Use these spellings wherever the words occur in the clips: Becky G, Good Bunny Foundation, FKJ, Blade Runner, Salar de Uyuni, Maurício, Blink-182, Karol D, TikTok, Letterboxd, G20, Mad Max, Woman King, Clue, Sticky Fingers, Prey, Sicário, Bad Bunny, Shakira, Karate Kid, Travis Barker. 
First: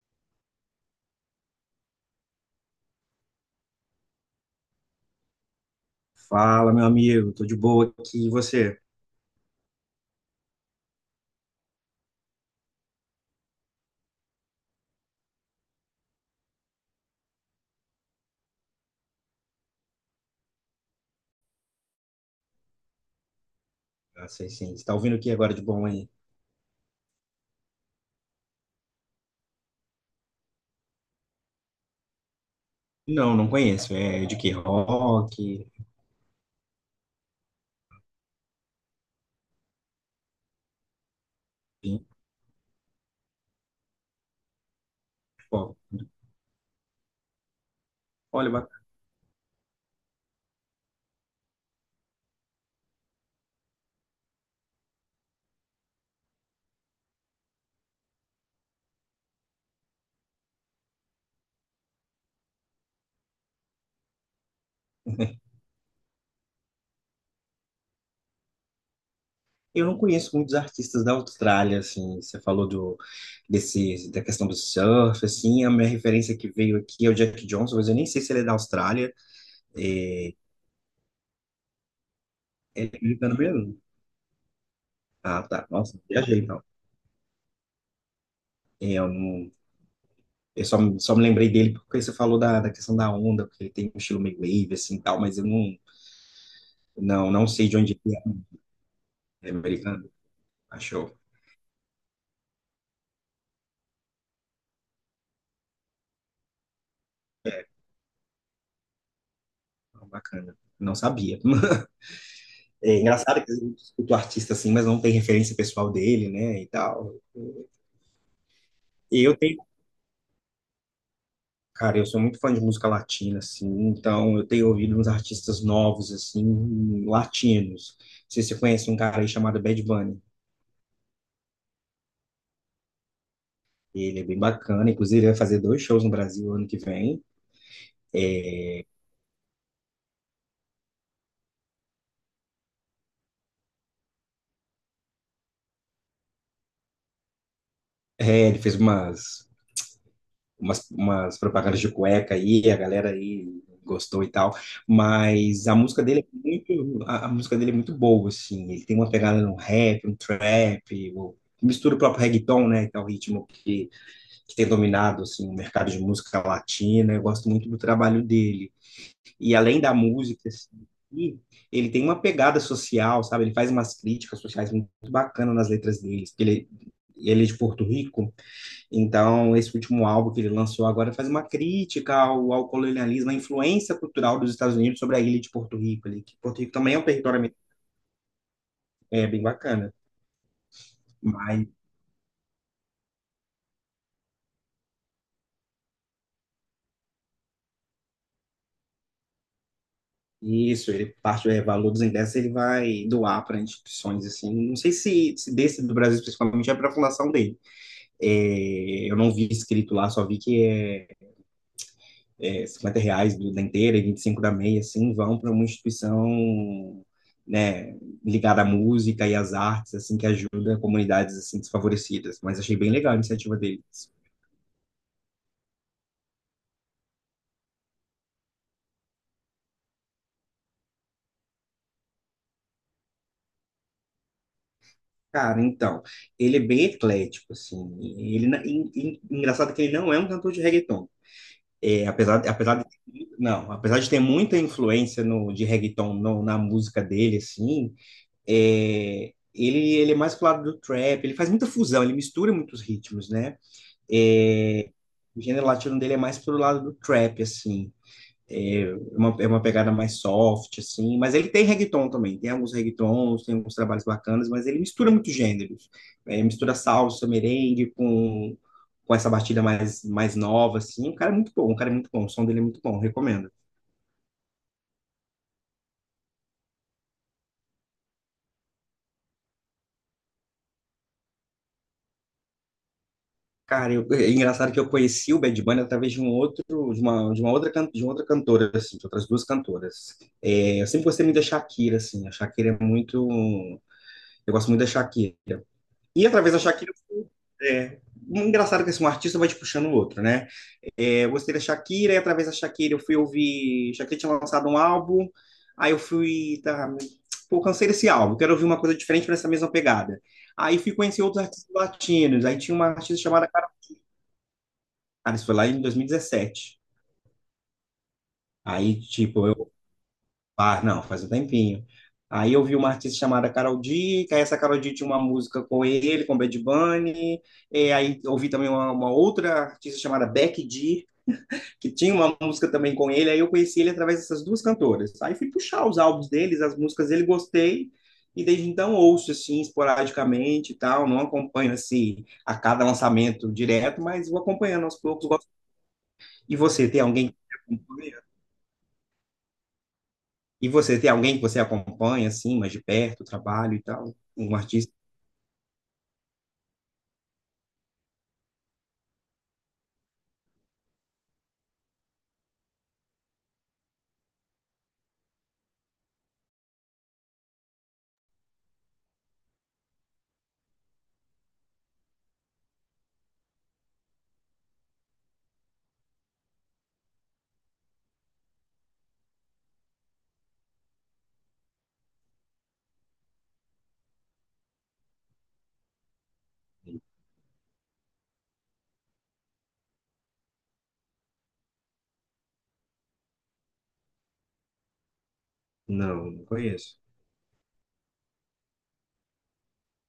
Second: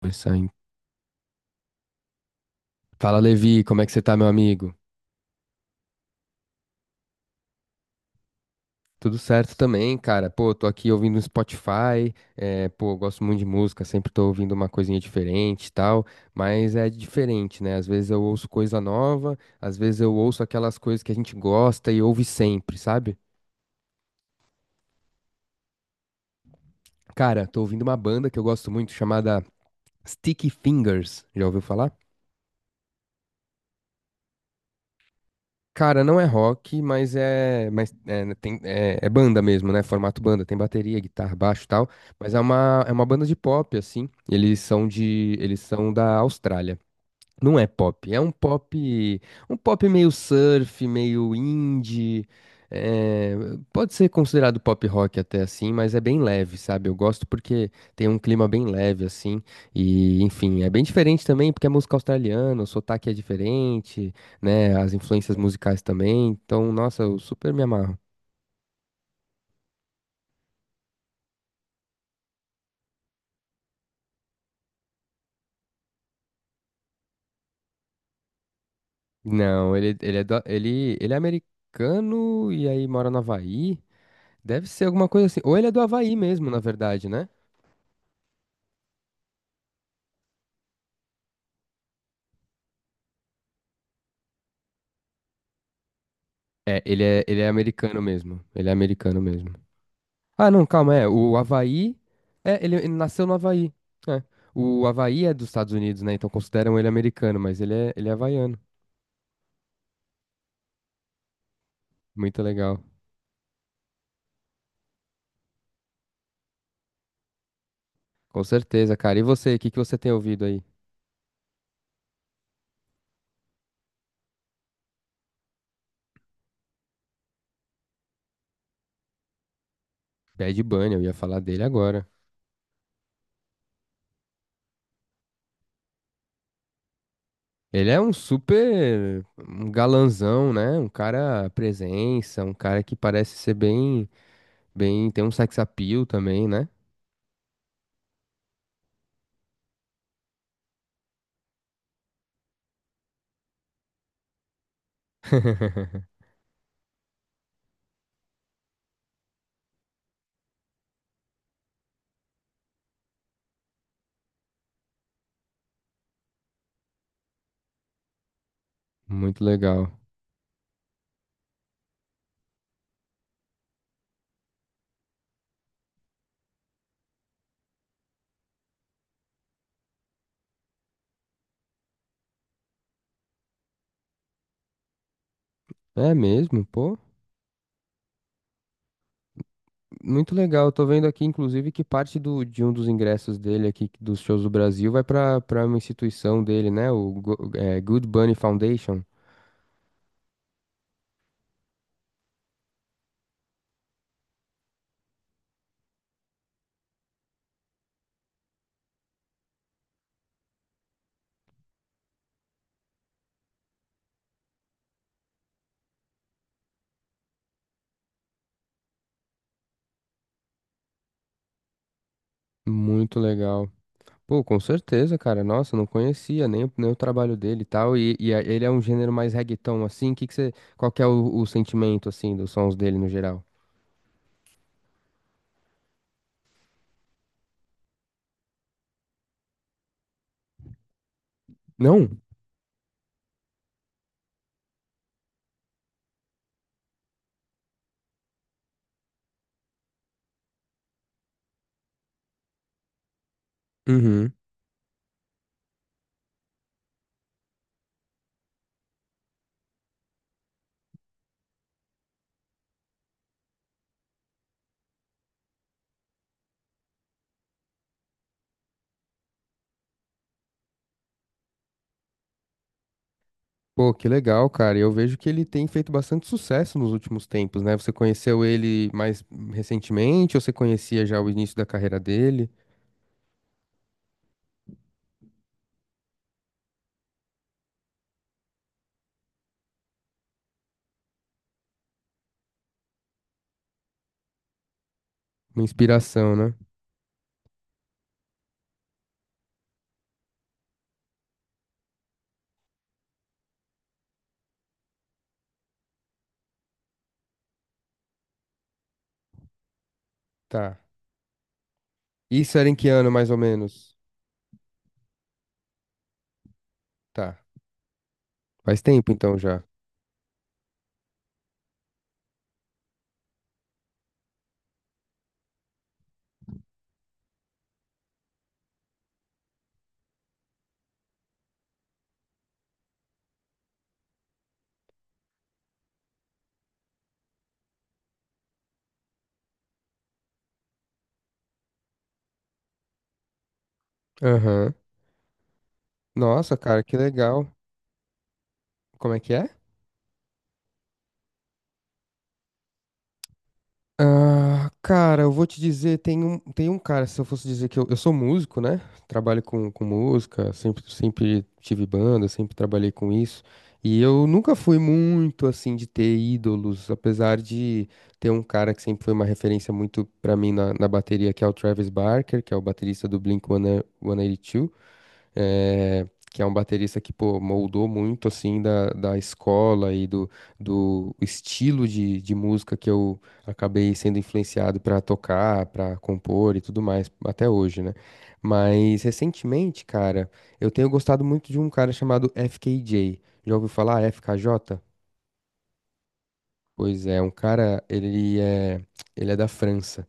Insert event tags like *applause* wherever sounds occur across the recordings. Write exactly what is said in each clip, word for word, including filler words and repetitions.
Conversar em- Fala, Levi, como é que você tá, meu amigo? Fala, meu amigo, tô de boa aqui, e você? Tudo certo também, cara. Pô, tô aqui ouvindo um Spotify, é, pô, eu gosto muito de música, sempre tô ouvindo uma coisinha diferente e tal, mas é diferente, né? Às vezes eu ouço coisa nova, às vezes eu ouço aquelas coisas que a gente gosta e ouve sempre, sabe? Ah, sei sim, você tá ouvindo o que agora de bom aí? Cara, tô ouvindo uma banda que eu gosto muito chamada Sticky Fingers. Já ouviu falar? Não, não conheço, é de que rock, Cara, não é rock, mas é, mas é, né, tem, é, é banda mesmo, né? Formato banda, tem bateria, guitarra, baixo, e tal. enfim, Mas é uma, é uma banda de pop assim. Eles são de, eles pô, são da Austrália. Não é pop, é um olha, bacana. pop, um pop meio surf, meio indie, é, pode ser considerado pop rock até assim, mas é bem leve, sabe? Eu gosto porque tem um clima bem leve assim, e enfim, é bem diferente também porque é música australiana, o sotaque é diferente, né? As influências *laughs* musicais também, então, nossa, eu super me amarro. Eu não conheço muitos artistas da Austrália, assim, você falou do, desse, da questão do surf, assim, a minha referência que veio aqui é o Jack Johnson, mas eu nem sei se ele é da Austrália, Não, ele, ele é, é, do- ele, ele é americano e aí ele é mora no americano Havaí, mesmo? deve ser alguma coisa assim, Ah, ou ele tá, é do nossa, Havaí viajei, mesmo, na então, verdade, né? é, eu não... Eu só, me- só me lembrei dele porque você falou da, da questão da onda, porque ele tem um estilo meio wave, assim, tal, mas eu não, É, ele é, não, ele não é sei de onde americano ele mesmo. Ele é americano é, é mesmo. americano. Ah, não, calma, Achou. é. O Havaí. É, ele, ele nasceu no Havaí. É. O Havaí é dos Estados Unidos, né? Então consideram ele americano, mas É, ele é, ele é havaiano. bacana. Não sabia. *laughs* Muito legal. É engraçado que eu escuto artista assim, mas não tem referência pessoal dele, né, e tal. Com certeza, cara. E E eu você, o tenho, que que você tem ouvido aí? cara, eu sou muito fã de música latina, assim, então eu tenho ouvido uns artistas novos, assim, latinos. Não sei se você conhece um cara aí chamado Bad Bunny. Bad Bunny, eu ia falar dele agora. Ele é bem bacana, inclusive ele vai fazer dois shows no Brasil ano que vem. Ele é um super um galanzão, né? Um cara presença, um cara que parece ser bem, bem, tem um sex appeal também, né? É, ele fez umas umas, umas propagandas de cueca aí, a galera aí gostou e tal, mas a música *laughs* dele é muito, a, a música dele é muito boa, assim, ele tem uma pegada no rap, no trap, o- mistura o próprio reggaeton, né, que é o ritmo que, que tem dominado, assim, o mercado de música latina, eu gosto muito do trabalho dele, Muito e além legal. da música, assim, e ele tem uma pegada social, sabe, ele faz umas críticas sociais muito bacanas nas letras dele, porque ele, ele é de Porto Rico, então, esse último álbum que ele lançou agora faz uma crítica ao, ao colonialismo, à influência cultural dos Estados Unidos sobre a ilha de Porto Rico, É ali, que Porto mesmo, Rico também pô. é um território, é, bem bacana. Muito legal. Eu tô vendo aqui, Mas inclusive, que parte do, de um dos ingressos dele aqui, dos shows do Brasil, vai pra para uma instituição dele, né? O Go- é, Good Bunny Foundation. isso, ele parte do é, valor dos ingressos, ele vai doar para instituições assim. Não sei se, se desse do Brasil principalmente é para a fundação dele. É, eu não vi escrito lá, só vi que é é, cinquenta reais do, da inteira e vinte e cinco da meia, assim, vão para uma instituição, né, ligada à música e às artes, assim, que ajuda comunidades assim desfavorecidas. Mas achei bem legal a Muito iniciativa legal. deles. Pô, com certeza, cara. Nossa, não conhecia nem, o- nem o trabalho dele e tal. E, e a- ele é um gênero mais reggaeton, assim. Que que você, qual que é o, o sentimento, assim, dos sons dele no geral? Cara, então, ele é bem eclético, assim. E Ele, na- en- en- Engraçado que ele não é um cantor de reggaeton. É, Não? apesar, apesar de, não, apesar de ter muita influência no, de reggaeton no- na música dele, assim, é, ele, ele é mais pro lado do trap, ele faz muita fusão, ele mistura muitos ritmos, né? Uhum. É, o gênero latino dele é mais pro lado do trap, assim. É uma, é uma pegada mais soft, assim. Mas ele tem reggaeton também. Tem alguns reggaetons, tem alguns trabalhos bacanas, mas ele mistura muito gêneros. É, mistura salsa, merengue com, com essa batida mais, mais nova, assim. O cara é muito bom, o cara é muito bom. O som dele é muito bom, recomendo. Pô, que legal, cara. E eu vejo que ele tem feito bastante sucesso nos últimos tempos, né? Você conheceu ele mais recentemente ou você conhecia já o início da carreira dele? Cara, eu, é engraçado que eu conheci o Bad Bunny através de um outro, de uma, de uma outra, can- de uma outra cantora, assim, de outras duas cantoras. É, eu sempre gostei muito da Shakira, assim. A Shakira é muito, eu gosto muito da Shakira. Uma E inspiração, através né? da Shakira, é, um engraçado que assim, um artista vai te puxando o outro, né? É, eu gostei da Shakira, e através da Shakira eu fui ouvir. Shakira tinha lançado um álbum, aí eu fui. Tá, pô, cansei desse álbum, quero ouvir uma coisa diferente para mesma pegada. Aí Tá. fui conhecer outros artistas latinos, aí Isso era tinha em uma que ano, artista mais ou chamada, menos? cara, isso foi lá em dois mil e dezessete. Tá. Faz Aí, tempo, então, tipo, já. eu Ah, não, faz um tempinho. Aí eu vi uma artista chamada Karol D, que aí essa Karol D tinha uma música com ele, com Bad Bunny. E aí eu ouvi também uma, uma outra artista chamada Becky G, que tinha uma música também com ele. Aí eu conheci ele através dessas duas cantoras. Aí fui puxar os álbuns deles, as músicas dele, gostei. E desde então ouço, assim, esporadicamente e tal. Não acompanho, assim, a cada lançamento direto, mas vou Aham. acompanhando aos poucos. Gosto. Nossa, E cara, você, que tem alguém que legal. acompanha? Como é que é? E você tem alguém que você acompanha, assim, mais de perto, o trabalho e tal? Um Ah, artista? cara, eu vou te dizer, tem um, tem um cara, se eu fosse dizer que eu, eu sou músico, né? Trabalho com, com música, sempre, sempre tive banda, sempre trabalhei com isso. E eu nunca fui muito assim de ter ídolos, apesar de ter um cara que sempre foi uma referência muito pra mim na, na bateria, que é o Travis Barker, que é o baterista do Blink um oito dois eh, que é um baterista que, pô, moldou muito, assim, da, da escola e do, do estilo de, de música que eu acabei sendo influenciado pra tocar, pra compor e tudo mais, até hoje, né? Mas, recentemente, cara, eu tenho gostado muito de um cara chamado F K J. Já ouviu falar F K J? Não, não conheço. Pois é, um cara, ele é, ele é da França.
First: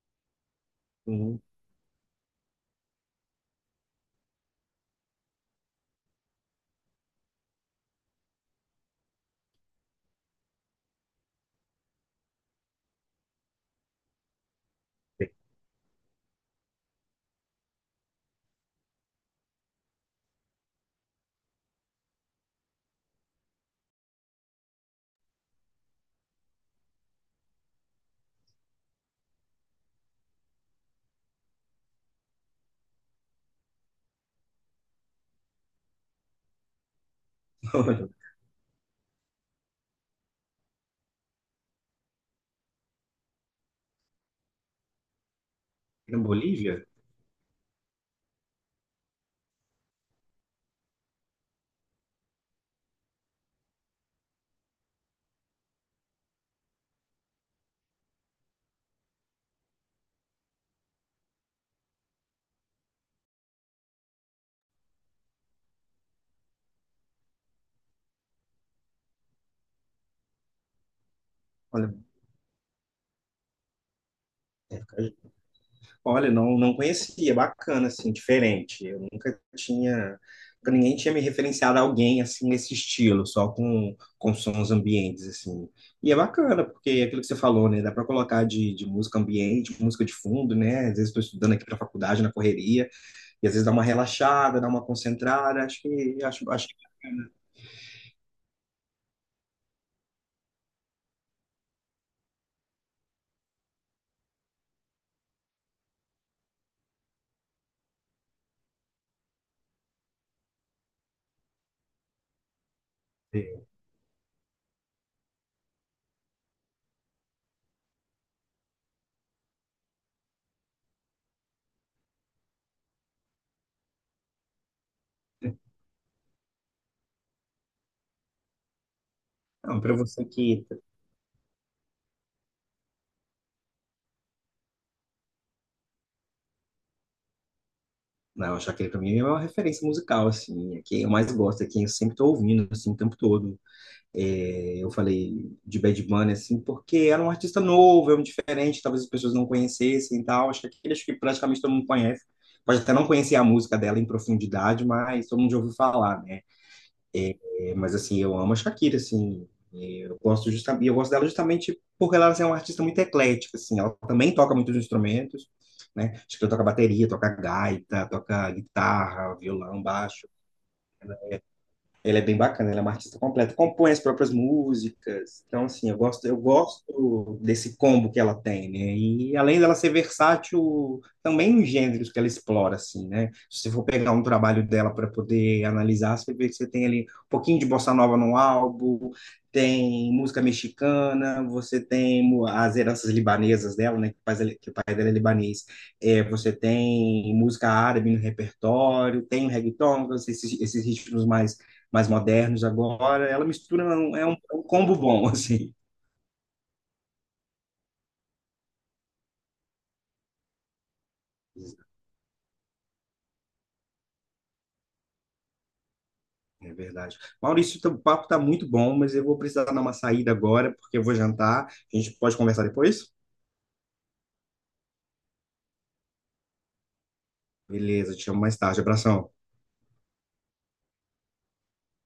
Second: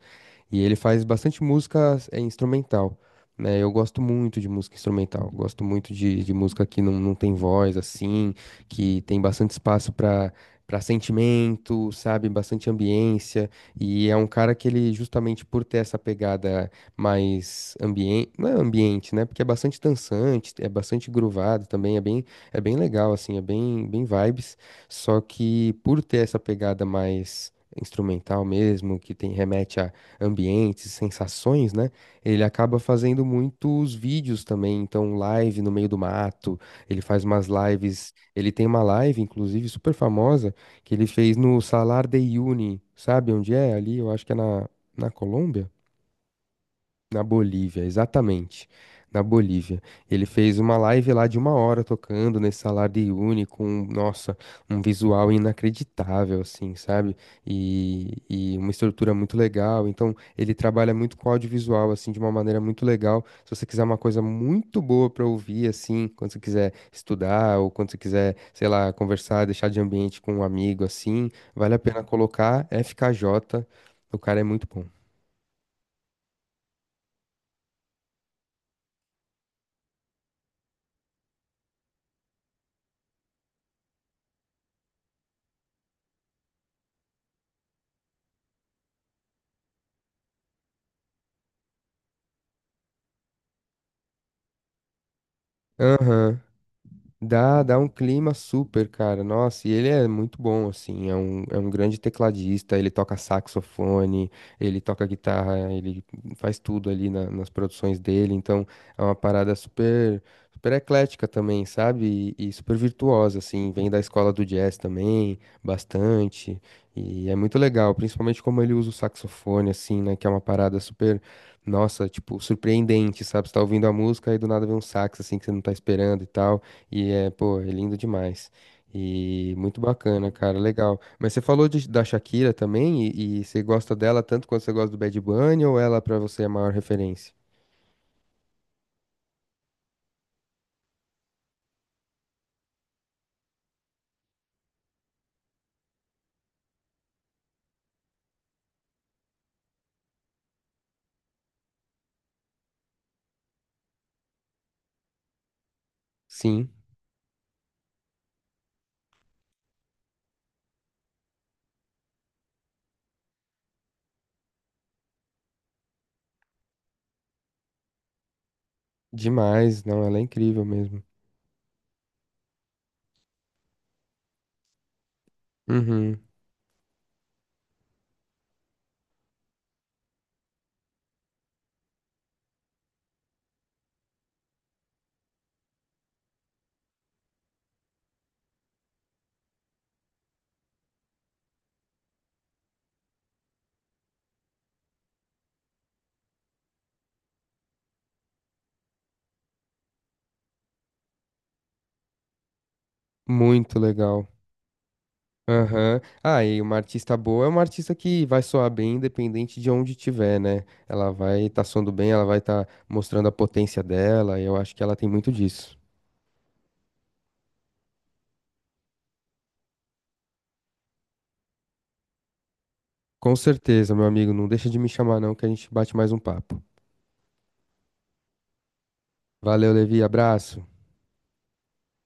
E ele faz Hum. bastante música é, instrumental, né? Eu gosto muito de música instrumental, gosto muito de, de música que não, não tem voz, assim, que tem bastante espaço para para sentimento, sabe? Bastante ambiência. E é um cara que ele, justamente por ter essa pegada mais ambiente, não é ambiente, né? Porque é bastante dançante, é bastante groovado também, é bem, é bem legal, assim, é bem, bem vibes. Só que por ter essa pegada mais instrumental mesmo, que tem remete a ambientes, sensações, né? Ele acaba fazendo muitos vídeos também, então live no meio do mato, ele faz umas lives, *laughs* ele tem uma live, inclusive, super famosa, que ele fez no Salar de Uyuni, sabe onde é? Ali, eu acho que é na, na Colômbia. Na Bolívia? Na Bolívia, exatamente. Na Bolívia. Ele fez uma live lá de uma hora tocando nesse salário de uni com, nossa, um visual inacreditável, assim, sabe? E, e uma estrutura muito legal. Então, ele trabalha muito com audiovisual, assim, de uma maneira muito legal. Se você quiser uma coisa muito boa pra ouvir, assim, quando você quiser estudar ou quando você quiser, sei lá, conversar, deixar de ambiente com um amigo, assim, vale a Olha, pena colocar F K J. O cara é muito é, bom. olha, não, não conhecia. É bacana, assim, diferente. Eu nunca tinha, nunca ninguém tinha me referenciado a alguém, assim, nesse estilo, só com, com sons ambientes, assim. E é bacana, porque é aquilo que você falou, né, dá para colocar de, de música ambiente, música de fundo, né, às vezes estou estudando aqui para faculdade, na correria, e às vezes dá uma relaxada, dá uma concentrada, acho que Aham. acho, acho que é bacana Dá, dá um clima super, cara. Nossa, e ele é muito bom, assim. É um, é um grande tecladista. Ele toca saxofone, ele toca guitarra, ele faz tudo ali na- nas produções dele. Então, é uma parada super, super eclética também, sabe? E, e super virtuosa, ter. assim. Vem da escola do jazz também, bastante. E é muito legal, principalmente como ele usa o saxofone, assim, né? Que é uma parada super, nossa, tipo, surpreendente, sabe? Você tá ouvindo a música e do nada vem um sax, assim, que você não tá esperando e tal. E é, pô, é lindo demais. E muito Não, para você bacana, cara, que. Tá, legal. Mas você falou de- da Shakira também, e, e você gosta dela tanto quanto você gosta do Bad Bunny, ou ela pra você é a maior referência? Não, a Shakira para mim é uma referência musical, assim. É quem eu mais gosto, é quem eu sempre tô ouvindo, assim, o tempo todo. É, eu falei de Bad Bunny, assim, porque era um artista novo, é um diferente, talvez as pessoas não conhecessem e tal. Acho que aquele, acho que praticamente todo mundo conhece. Pode até não conhecer a música dela em profundidade, mas todo mundo já ouviu falar, né? Sim, É, mas assim, eu amo a Shakira, assim, e eu gosto justamente, eu gosto dela justamente porque ela assim, é uma artista muito eclética, assim, ela também toca muitos instrumentos, né? Acho que ela toca bateria, toca gaita, toca guitarra, violão, demais. Não, ela é baixo. incrível mesmo. Ele é bem bacana, ele é um artista completo, compõe as próprias músicas. Então, assim, eu Uhum, gosto, eu gosto desse combo que ela tem, né? E além dela ser versátil, também nos gêneros que ela explora, assim, né? Se você for pegar um trabalho dela para poder analisar, você vê que você tem ali um pouquinho de bossa nova no álbum, tem música mexicana, você tem mu- as heranças libanesas dela, né? Que, faz, que o pai dela é libanês. É, você tem música árabe no repertório, tem o reggaeton, então, esses, esses ritmos mais mais modernos agora. Ela muito mistura, é um- é legal. um, é um combo bom, *laughs* assim. Aham. Ah, e uma artista boa é uma artista que vai soar bem independente de onde estiver, né? Ela vai estar soando bem, ela vai estar mostrando a potência dela, e eu acho que ela tem muito disso. É verdade. Maurício, o papo está muito bom, mas eu vou precisar dar uma saída agora, porque eu vou jantar. A gente pode conversar depois? Com certeza, meu amigo, não deixa de me chamar não, que a gente bate mais um papo. Beleza, te chamo mais tarde. Abração. Valeu, Levi. Abraço.